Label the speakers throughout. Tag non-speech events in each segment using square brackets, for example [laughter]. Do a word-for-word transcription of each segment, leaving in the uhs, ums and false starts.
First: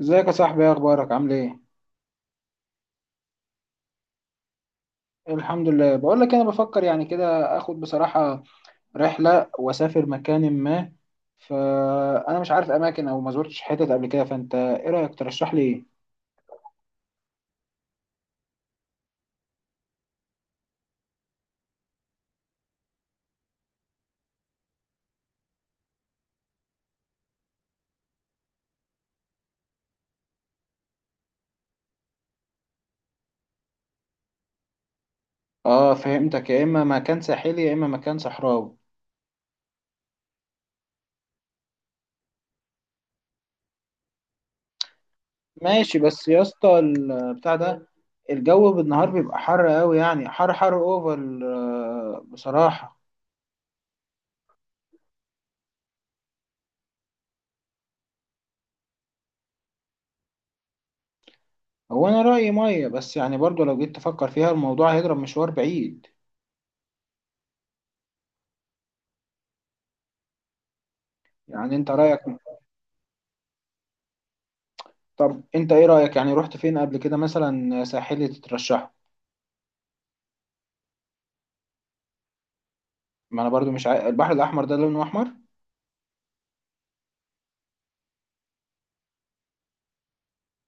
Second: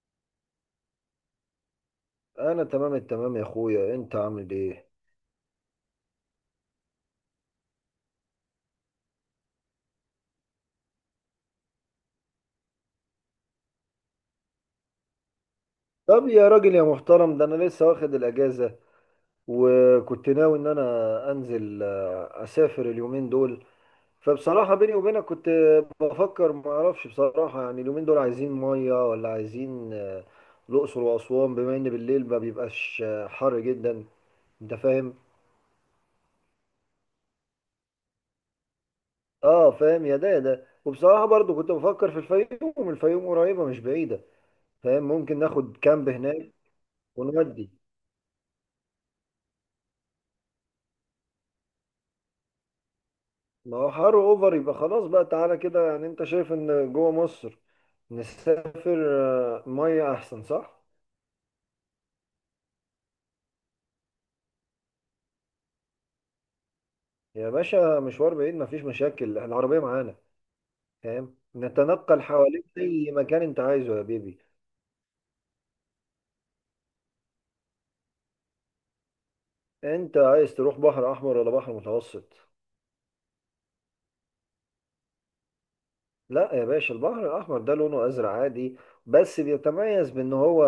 Speaker 1: ازيك يا صاحبي؟ ايه اخبارك؟ عامل ايه؟
Speaker 2: انا تمام التمام يا اخويا، انت عامل ايه؟
Speaker 1: الحمد لله. بقول لك، انا بفكر يعني كده اخد بصراحة رحلة واسافر مكان ما. فانا مش عارف اماكن او ما زرتش حتت قبل كده. فانت ايه رأيك؟ ترشح لي ايه؟
Speaker 2: طب يا راجل يا محترم، ده انا لسه واخد الاجازه وكنت ناوي ان انا انزل، آه، اسافر اليومين دول. فبصراحه بيني وبينك كنت بفكر، ما اعرفش بصراحه، يعني اليومين دول عايزين ميه ولا عايزين آه، الاقصر واسوان، بما ان بالليل ما بيبقاش آه، حر جدا. انت فاهم؟
Speaker 1: اه فهمتك. يا اما مكان ساحلي يا اما مكان صحراوي.
Speaker 2: اه فاهم يا ده يا ده، وبصراحه برضو كنت بفكر في الفيوم. الفيوم قريبه مش بعيده، فاهم؟ ممكن ناخد
Speaker 1: ماشي،
Speaker 2: كامب
Speaker 1: بس يا
Speaker 2: هناك.
Speaker 1: اسطى البتاع
Speaker 2: ونودي.
Speaker 1: ده، الجو بالنهار بيبقى حر قوي، يعني حر حر اوفر، آه، بصراحة.
Speaker 2: ما هو حر اوفر، يبقى خلاص بقى، تعالى كده. يعني انت شايف ان جوه مصر نسافر آه، ميه احسن، صح؟
Speaker 1: هو انا رأيي مية، بس يعني برضو لو جيت تفكر فيها الموضوع هيضرب مشوار بعيد.
Speaker 2: يا باشا مشوار بعيد، مفيش مشاكل، العربيه معانا، فاهم؟
Speaker 1: يعني انت رأيك؟
Speaker 2: نتنقل حواليك اي مكان انت عايزه يا بيبي.
Speaker 1: طب انت ايه رأيك؟ يعني رحت فين قبل كده مثلا؟ ساحلي تترشحه؟
Speaker 2: انت عايز تروح بحر احمر ولا بحر متوسط؟
Speaker 1: ما انا برضو مش عارف. البحر الاحمر ده لونه احمر؟
Speaker 2: لا يا باشا، البحر الأحمر ده لونه أزرق عادي، بس بيتميز بأن هو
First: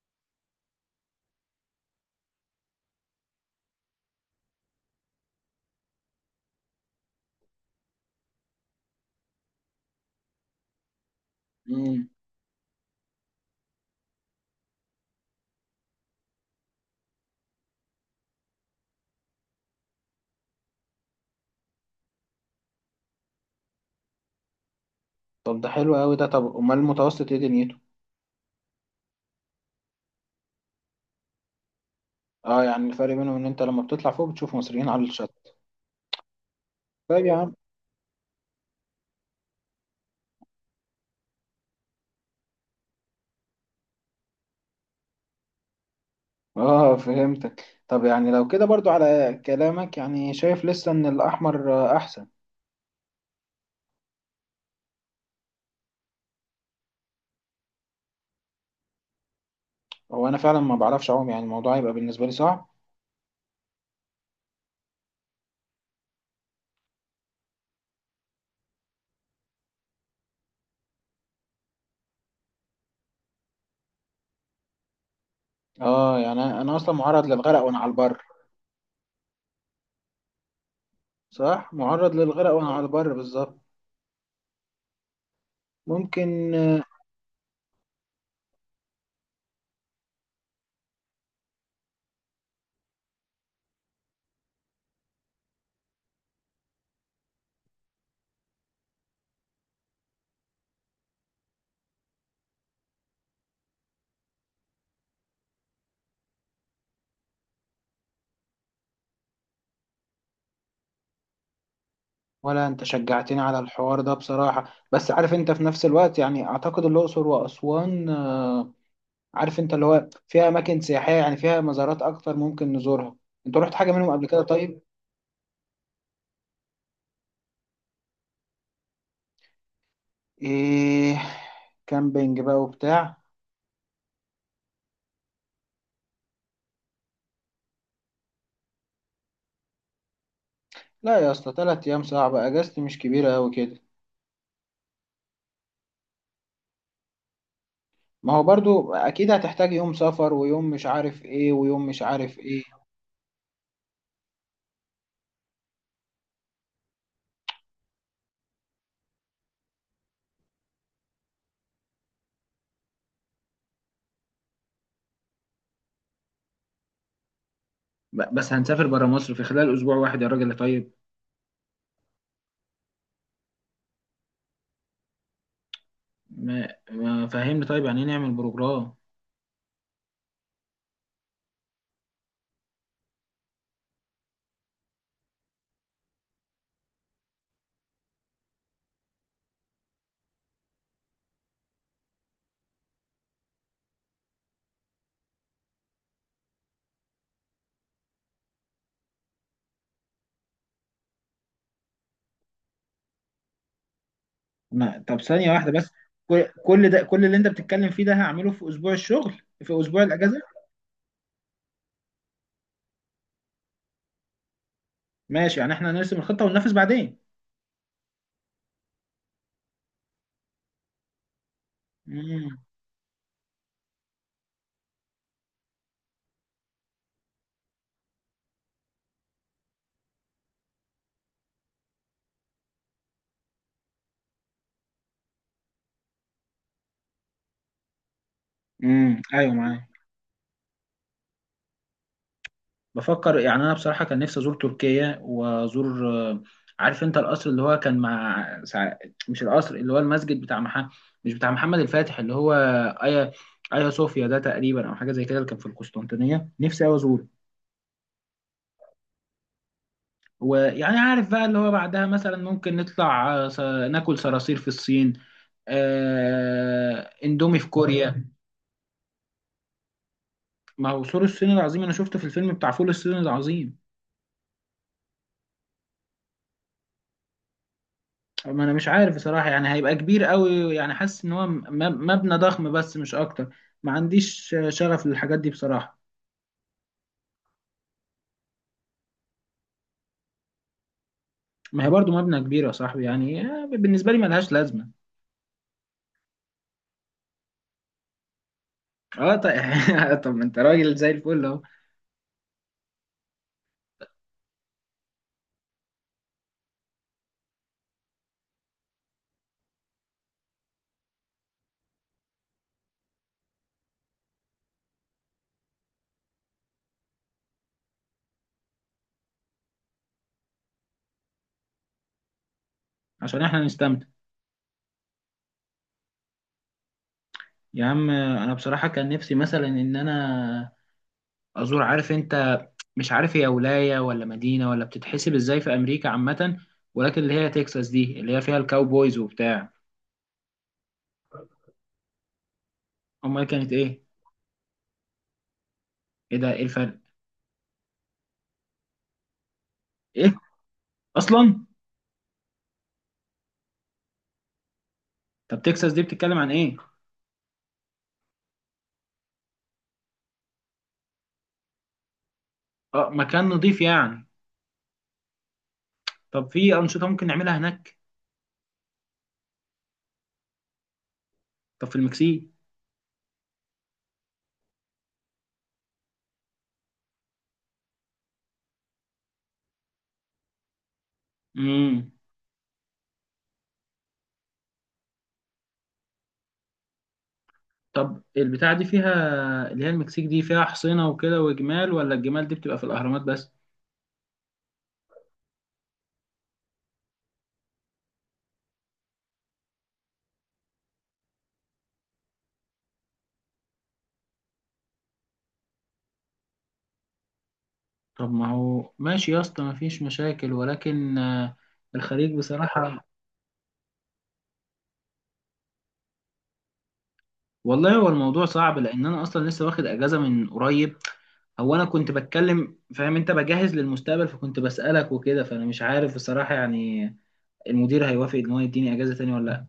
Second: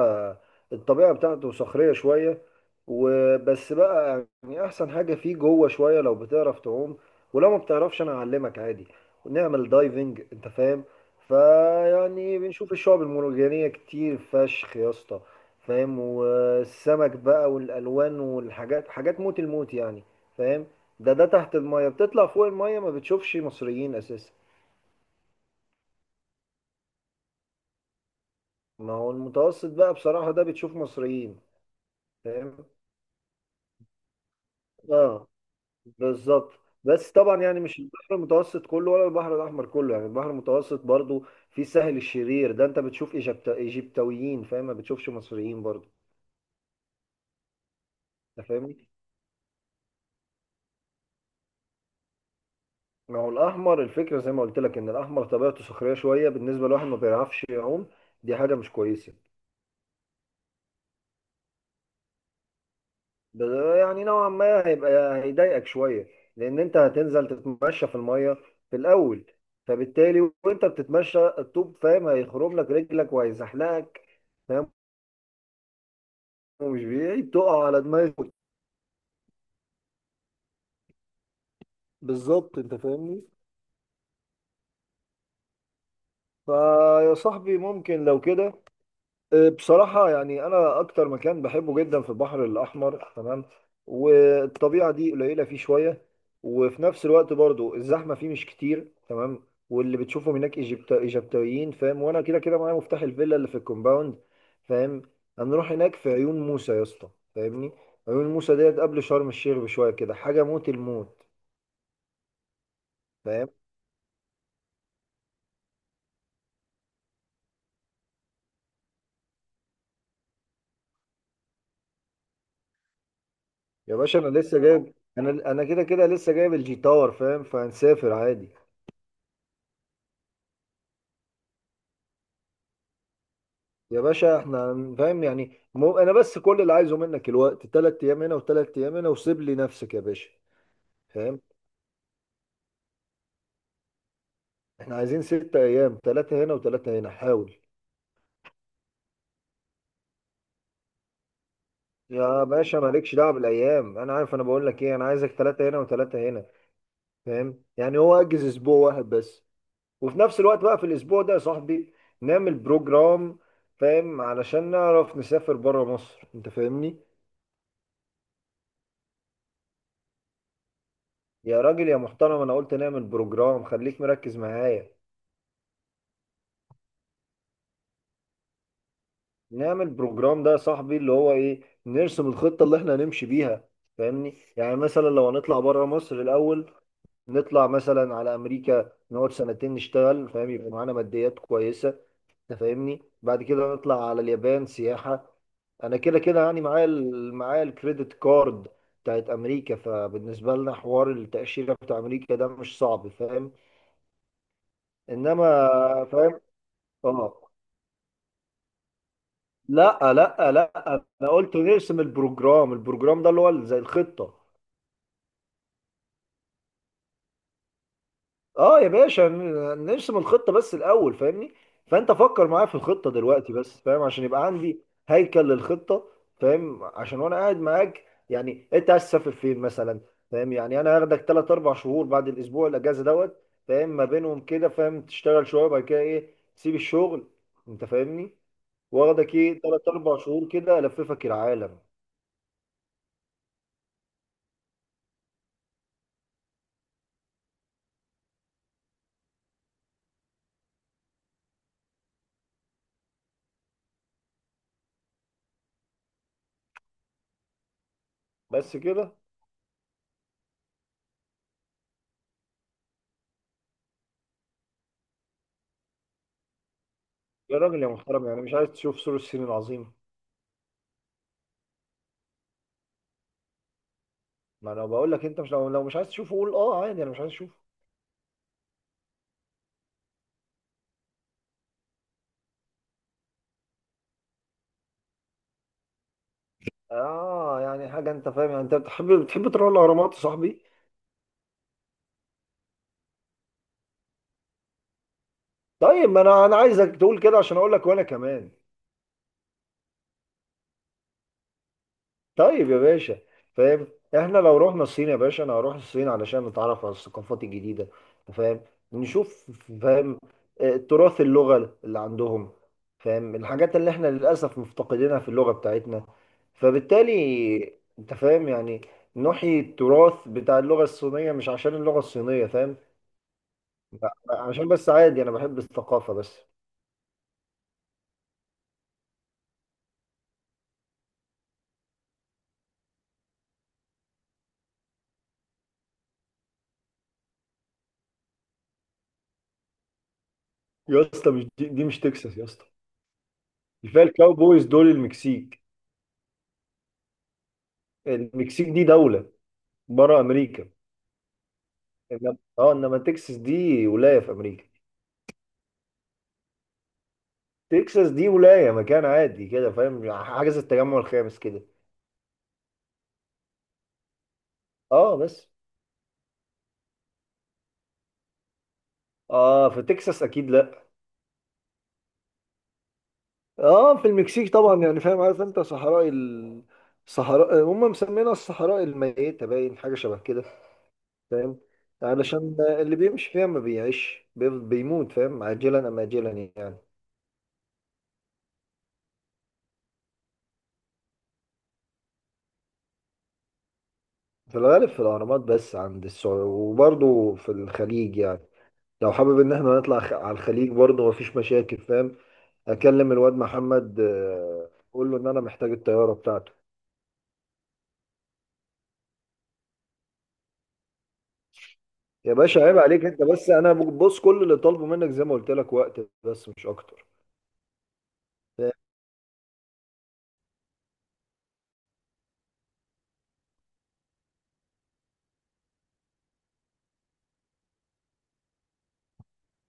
Speaker 2: الطبيعة بتاعته صخرية شوية. وبس بقى، يعني أحسن حاجة فيه جوه شوية لو بتعرف تعوم. ولو ما بتعرفش أنا أعلمك عادي، ونعمل دايفنج، أنت فاهم؟
Speaker 1: امم
Speaker 2: فيعني بنشوف الشعب المرجانية كتير فشخ يا اسطى. فاهم؟ والسمك بقى والألوان والحاجات، حاجات موت الموت يعني. فاهم؟ ده ده تحت المية، بتطلع فوق المية ما بتشوفش مصريين أساسا.
Speaker 1: طب ده حلو قوي ده. طب امال المتوسط ايه دنيته؟
Speaker 2: ما هو المتوسط بقى، بصراحة ده بتشوف مصريين،
Speaker 1: اه،
Speaker 2: فاهم؟
Speaker 1: يعني الفرق بينهم ان انت لما بتطلع فوق بتشوف مصريين على
Speaker 2: اه،
Speaker 1: الشط.
Speaker 2: بالظبط. بس
Speaker 1: طيب يا
Speaker 2: طبعا
Speaker 1: عم.
Speaker 2: يعني مش البحر المتوسط كله ولا البحر الأحمر كله، يعني البحر المتوسط برضو في سهل الشرير، ده انت بتشوف إيجبت- ايجيبتويين، فاهم، ما بتشوفش مصريين برضو.
Speaker 1: اه فهمتك. طب يعني لو
Speaker 2: انت
Speaker 1: كده
Speaker 2: فاهمني.
Speaker 1: برضو على كلامك، يعني شايف لسه ان الاحمر آه، احسن.
Speaker 2: ما هو الأحمر، الفكرة زي ما قلت لك ان الأحمر طبيعته صخرية شوية، بالنسبة لواحد ما بيعرفش يعوم دي حاجة مش كويسة.
Speaker 1: هو انا فعلا ما بعرفش اعوم، يعني الموضوع هيبقى بالنسبة لي صعب.
Speaker 2: ب- يعني نوعا ما هيبقى هيضايقك شوية، لأن أنت هتنزل تتمشى في المية في الأول. فبالتالي وأنت بتتمشى الطوب، فاهم، هيخرم لك رجلك وهيزحلقك، فاهم؟
Speaker 1: اه يعني انا أنا
Speaker 2: ومش
Speaker 1: اصلا معرض
Speaker 2: بعيد
Speaker 1: للغرق
Speaker 2: تقع
Speaker 1: وانا
Speaker 2: على
Speaker 1: على
Speaker 2: دماغك.
Speaker 1: البر. صح، معرض للغرق
Speaker 2: بالظبط،
Speaker 1: وانا
Speaker 2: أنت
Speaker 1: على البر
Speaker 2: فاهمني.
Speaker 1: بالظبط. ممكن.
Speaker 2: فيا صاحبي، ممكن لو كده. بصراحة يعني أنا أكتر مكان بحبه جدا في البحر الأحمر، تمام. والطبيعة دي قليلة فيه شوية. وفي نفس الوقت برضو الزحمة فيه مش كتير، تمام. واللي بتشوفهم هناك إيجيبت- إيجابتيين، فاهم، وأنا كده كده معايا مفتاح الفيلا اللي في الكومباوند، فاهم. هنروح هناك في عيون موسى يا اسطى، فاهمني؟ عيون موسى ديت قبل شرم الشيخ بشوية كده، حاجة موت الموت.
Speaker 1: ولا انت شجعتني
Speaker 2: فاهم
Speaker 1: على الحوار ده بصراحة، بس عارف انت في نفس الوقت يعني اعتقد الاقصر واسوان، آه، عارف انت اللي هو فيها اماكن سياحية، يعني فيها مزارات اكتر ممكن نزورها. انت رحت حاجة
Speaker 2: يا
Speaker 1: منهم
Speaker 2: باشا
Speaker 1: قبل
Speaker 2: أنا
Speaker 1: كده؟
Speaker 2: لسه
Speaker 1: طيب.
Speaker 2: جايب، أنا أنا كده كده لسه جايب الجي تاور، فاهم؟ فهنسافر عادي.
Speaker 1: ايه؟ كامبينج بقى وبتاع.
Speaker 2: يا باشا احنا فاهم، يعني مو انا بس، كل اللي عايزه منك الوقت. تلات ايام هنا وتلات ايام هنا وسيب لي نفسك يا باشا.
Speaker 1: لا يا
Speaker 2: فاهم؟
Speaker 1: اسطى، تلات ايام صعبة، اجازتي مش كبيرة اوي كده.
Speaker 2: احنا عايزين ست ايام، تلاتة هنا وتلاتة هنا، حاول.
Speaker 1: ما هو برضو اكيد هتحتاج يوم سفر، ويوم مش عارف ايه، ويوم مش عارف
Speaker 2: يا
Speaker 1: ايه.
Speaker 2: باشا مالكش دعوه بالايام، انا عارف، انا بقول لك ايه، انا عايزك تلاتة هنا وتلاتة هنا. فاهم؟ يعني هو اجز اسبوع واحد بس، وفي نفس الوقت بقى في الاسبوع ده يا صاحبي نعمل بروجرام، فاهم، علشان نعرف نسافر بره مصر، انت فاهمني.
Speaker 1: ب- بس هنسافر برا مصر في خلال اسبوع واحد يا راجل؟ طيب.
Speaker 2: يا راجل يا محترم، انا قلت نعمل بروجرام، خليك مركز معايا.
Speaker 1: ما ما فهمني طيب، يعني ايه نعمل بروجرام؟
Speaker 2: نعمل بروجرام ده يا صاحبي اللي هو ايه؟ نرسم الخطة اللي احنا هنمشي بيها، فاهمني؟ يعني مثلا لو هنطلع بره مصر الاول، نطلع مثلا على امريكا نقعد سنتين نشتغل، فاهم، يبقى معانا ماديات كويسة، انت فاهمني. بعد كده نطلع على اليابان سياحة. انا كده كده يعني معايا ال- معايا الكريدت كارد بتاعت امريكا، فبالنسبة لنا حوار التأشيرة بتاع امريكا ده مش صعب، فاهم؟
Speaker 1: ما طب
Speaker 2: انما
Speaker 1: ثانية واحدة بس. كل
Speaker 2: فاهم.
Speaker 1: كل ده، كل اللي انت
Speaker 2: اه،
Speaker 1: بتتكلم فيه ده هعمله في اسبوع الشغل؟ في اسبوع
Speaker 2: لا،
Speaker 1: الاجازة؟
Speaker 2: لا، لا، انا قلت نرسم البروجرام. البروجرام ده اللي هو زي الخطة.
Speaker 1: ماشي، يعني احنا هنرسم الخطة وننفذ بعدين.
Speaker 2: اه يا باشا، ن- نرسم الخطة بس الاول، فاهمني. فانت فكر
Speaker 1: امم
Speaker 2: معايا في الخطة دلوقتي بس، فاهم، عشان يبقى عندي هيكل للخطة، فاهم، عشان وانا قاعد معاك، يعني انت عايز تسافر فين مثلا؟ فاهم يعني انا هاخدك ثلاثة أربعة شهور بعد الاسبوع الاجازة دوت، فاهم، ما بينهم كده، فاهم، تشتغل شوية بعد كده ايه، تسيب الشغل، انت فاهمني.
Speaker 1: امم
Speaker 2: واخدك
Speaker 1: ايوه،
Speaker 2: ايه
Speaker 1: معايا.
Speaker 2: ثلاثة أربعة شهور كده الففك العالم.
Speaker 1: بفكر يعني، انا بصراحة كان نفسي ازور تركيا، وازور آه، عارف انت، القصر اللي هو كان مع سع- مش القصر، اللي هو المسجد بتاع محمد، مش بتاع محمد الفاتح، اللي هو ايا ايا صوفيا ده تقريبا، او حاجة زي كده، اللي كان في القسطنطينية. نفسي اوي ازوره.
Speaker 2: بس كده؟
Speaker 1: ويعني عارف بقى اللي هو بعدها مثلا ممكن نطلع، آه، س- ناكل صراصير في الصين، آه، اندومي
Speaker 2: يا
Speaker 1: في
Speaker 2: راجل يا
Speaker 1: كوريا.
Speaker 2: محترم، يعني مش عايز تشوف سور الصين العظيم؟
Speaker 1: ما هو سور الصين العظيم انا شفته في الفيلم بتاع فول الصين العظيم.
Speaker 2: ما انا بقول لك، انت مش لو, لو مش عايز تشوفه قول اه عادي انا مش عايز اشوفه.
Speaker 1: ما انا مش عارف بصراحة، يعني هيبقى كبير قوي. يعني حاسس ان هو م- م- مبنى ضخم بس مش اكتر. ما عنديش شغف للحاجات دي بصراحة.
Speaker 2: اه يعني حاجه، انت فاهم يعني انت بتحب بتحب تروح الاهرامات يا صاحبي؟
Speaker 1: ما هي برضو مبنى كبير يا صاحبي، يعني آه، بالنسبة لي ملهاش لازمة.
Speaker 2: طيب، ما انا انا عايزك تقول كده عشان اقول لك وانا كمان.
Speaker 1: اه طيب. [laughs] طب ما انت راجل زي الفل اهو.
Speaker 2: طيب يا باشا، فاهم، احنا لو رحنا الصين يا باشا انا هروح الصين علشان نتعرف على الثقافات الجديده، فاهم، نشوف، فاهم آه، تراث اللغه اللي عندهم، فاهم، الحاجات اللي احنا للاسف مفتقدينها في اللغه بتاعتنا. فبالتالي انت فاهم يعني، نحيي التراث بتاع اللغه الصينيه، مش عشان اللغه الصينيه، فاهم.
Speaker 1: عشان احنا نستمتع.
Speaker 2: لا، عشان بس عادي انا بحب الثقافه بس.
Speaker 1: يا عم، آه، انا بصراحة كان نفسي مثلا ان انا ازور، عارف انت، مش عارف هي ولايه ولا مدينه ولا بتتحسب ازاي في امريكا عامه، ولكن اللي هي تكساس دي اللي هي فيها الكاوبويز وبتاع.
Speaker 2: يا اسطى مش دي, دي مش تكساس يا اسطى.
Speaker 1: امال كانت ايه؟
Speaker 2: كفايه الكاوبويز دول المكسيك.
Speaker 1: ايه ده؟ ايه الفرق؟
Speaker 2: المكسيك دي دوله بره
Speaker 1: ايه؟
Speaker 2: امريكا.
Speaker 1: اصلا؟
Speaker 2: إنما- اه انما تكساس دي ولايه في امريكا.
Speaker 1: طب تكساس دي بتتكلم عن ايه؟
Speaker 2: تكساس دي ولايه، مكان عادي كده، فاهم، حاجه زي التجمع الخامس كده.
Speaker 1: اه، مكان نضيف يعني.
Speaker 2: اه بس.
Speaker 1: طب في انشطه ممكن نعملها هناك؟
Speaker 2: اه في تكساس، اكيد لا.
Speaker 1: طب في المكسيك؟
Speaker 2: اه في المكسيك طبعا، يعني فاهم، عارف انت صحراء ال... صحراء هم مسمينها الصحراء الميته، باين حاجه شبه كده، فاهم،
Speaker 1: امم
Speaker 2: علشان اللي بيمشي فيها ما بيعيش بي- بيموت، فاهم، عاجلا ام اجلا يعني.
Speaker 1: طب البتاعه دي فيها، اللي هي المكسيك دي، فيها حصينه وكده وجمال، ولا الجمال دي بتبقى في الاهرامات بس؟
Speaker 2: في الغالب في الاهرامات بس، عند السعوديه وبرضه في الخليج يعني. لو حابب ان احنا نطلع خ- على الخليج برضه مفيش مشاكل، فاهم، اكلم الواد محمد، آه، اقول له ان انا محتاج الطياره بتاعته.
Speaker 1: طب ما هو ماشي يا اسطى، مفيش مشاكل، ولكن آه، الخليج
Speaker 2: يا باشا عيب
Speaker 1: بصراحه.
Speaker 2: عليك، انت بس، انا بص كل اللي طالبه منك زي ما قلت لك وقت بس مش اكتر.
Speaker 1: والله هو الموضوع صعب، لان انا اصلا لسه واخد اجازه من قريب. هو انا كنت بتكلم، فاهم، انت بجهز للمستقبل، فكنت بسالك وكده. فانا مش عارف بصراحه يعني المدير هيوافق ان هو يديني اجازه تاني ولا لا.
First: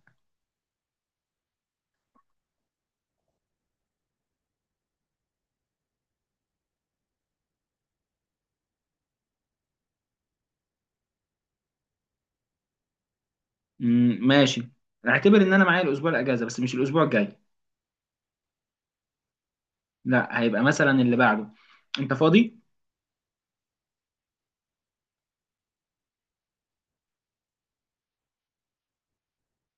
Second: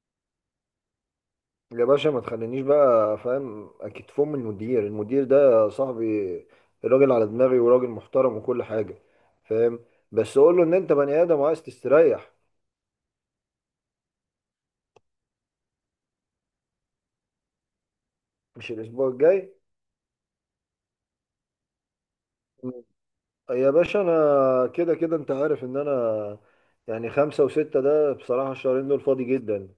Speaker 2: يا باشا ما تخلينيش بقى، فاهم، اكيد فم المدير، المدير ده صاحبي، الراجل على دماغي وراجل محترم وكل حاجه، فاهم، بس قول له ان انت بني ادم وعايز تستريح.
Speaker 1: أمم، ماشي. اعتبر ان انا معايا الاسبوع الاجازه، بس مش الاسبوع الجاي.
Speaker 2: مش الاسبوع الجاي.
Speaker 1: لا، هيبقى مثلا اللي بعده. انت فاضي؟
Speaker 2: يا باشا انا كده كده، انت عارف ان انا، يعني خمسة وستة ده بصراحة الشهرين دول فاضي جدا،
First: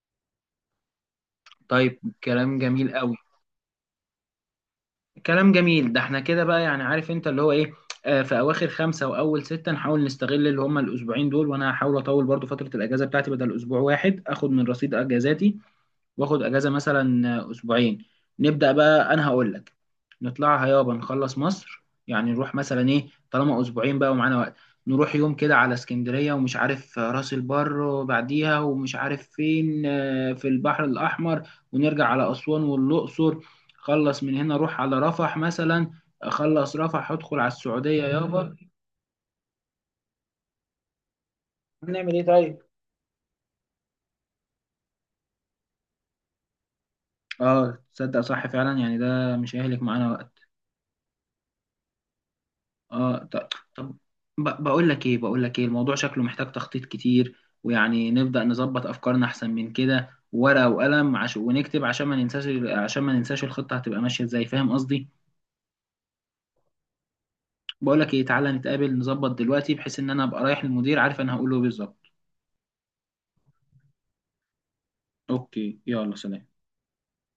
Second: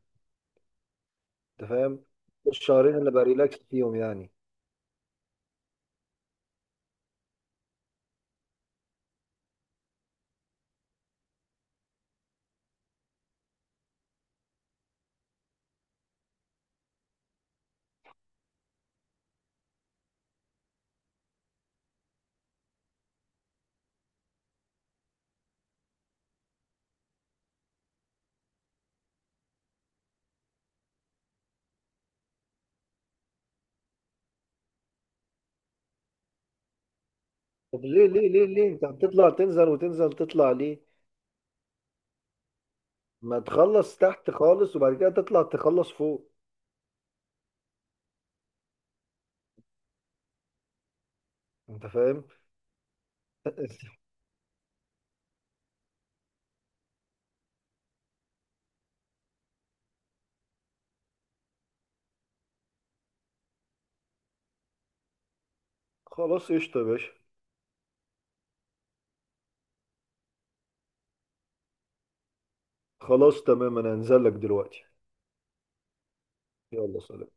Speaker 2: انت
Speaker 1: طيب،
Speaker 2: فاهم؟
Speaker 1: كلام
Speaker 2: الشهرين
Speaker 1: جميل
Speaker 2: اللي
Speaker 1: قوي.
Speaker 2: بريلاكس فيهم يعني.
Speaker 1: كلام جميل. ده احنا كده بقى، يعني عارف انت اللي هو ايه، آه، في اواخر خمسة واول ستة نحاول نستغل اللي هما الاسبوعين دول. وانا هحاول اطول برضو فترة الاجازة بتاعتي، بدل اسبوع واحد اخد من رصيد اجازاتي واخد اجازه مثلا اسبوعين. نبدا بقى، انا هقول لك، نطلعها يابا، نخلص مصر. يعني نروح مثلا ايه، طالما اسبوعين بقى ومعانا وقت، نروح يوم كده على اسكندريه، ومش عارف راس البر، وبعديها ومش عارف فين، آه، في البحر الاحمر. ونرجع على اسوان والاقصر. خلص من هنا روح على رفح مثلا. خلص رفح ادخل على
Speaker 2: طب
Speaker 1: السعوديه
Speaker 2: ليه ليه ليه
Speaker 1: يابا.
Speaker 2: ليه انت بتطلع تنزل وتنزل تطلع ليه؟
Speaker 1: نعمل ايه طيب؟
Speaker 2: ما تخلص تحت خالص وبعد كده تطلع تخلص فوق.
Speaker 1: اه تصدق، صح فعلا، يعني ده مش هيهلك معانا وقت.
Speaker 2: انت فاهم؟
Speaker 1: اه، ط- طب.
Speaker 2: [laughs]
Speaker 1: ب- بقول لك ايه بقول لك ايه الموضوع شكله محتاج تخطيط كتير. ويعني نبدأ نظبط افكارنا احسن من كده، ورقة وقلم، عش... ونكتب عشان ما ننساش، ال- عشان ما ننساش الخطة هتبقى ماشية ازاي، فاهم قصدي.
Speaker 2: خلاص قشطة يا باشا.
Speaker 1: بقول لك ايه، تعالى نتقابل نظبط دلوقتي، بحيث ان انا ابقى رايح للمدير عارف انا هقول له إيه بالظبط.
Speaker 2: خلاص تمام، انا هنزل لك دلوقتي.
Speaker 1: اوكي، يلا سلام.
Speaker 2: يلا سلام.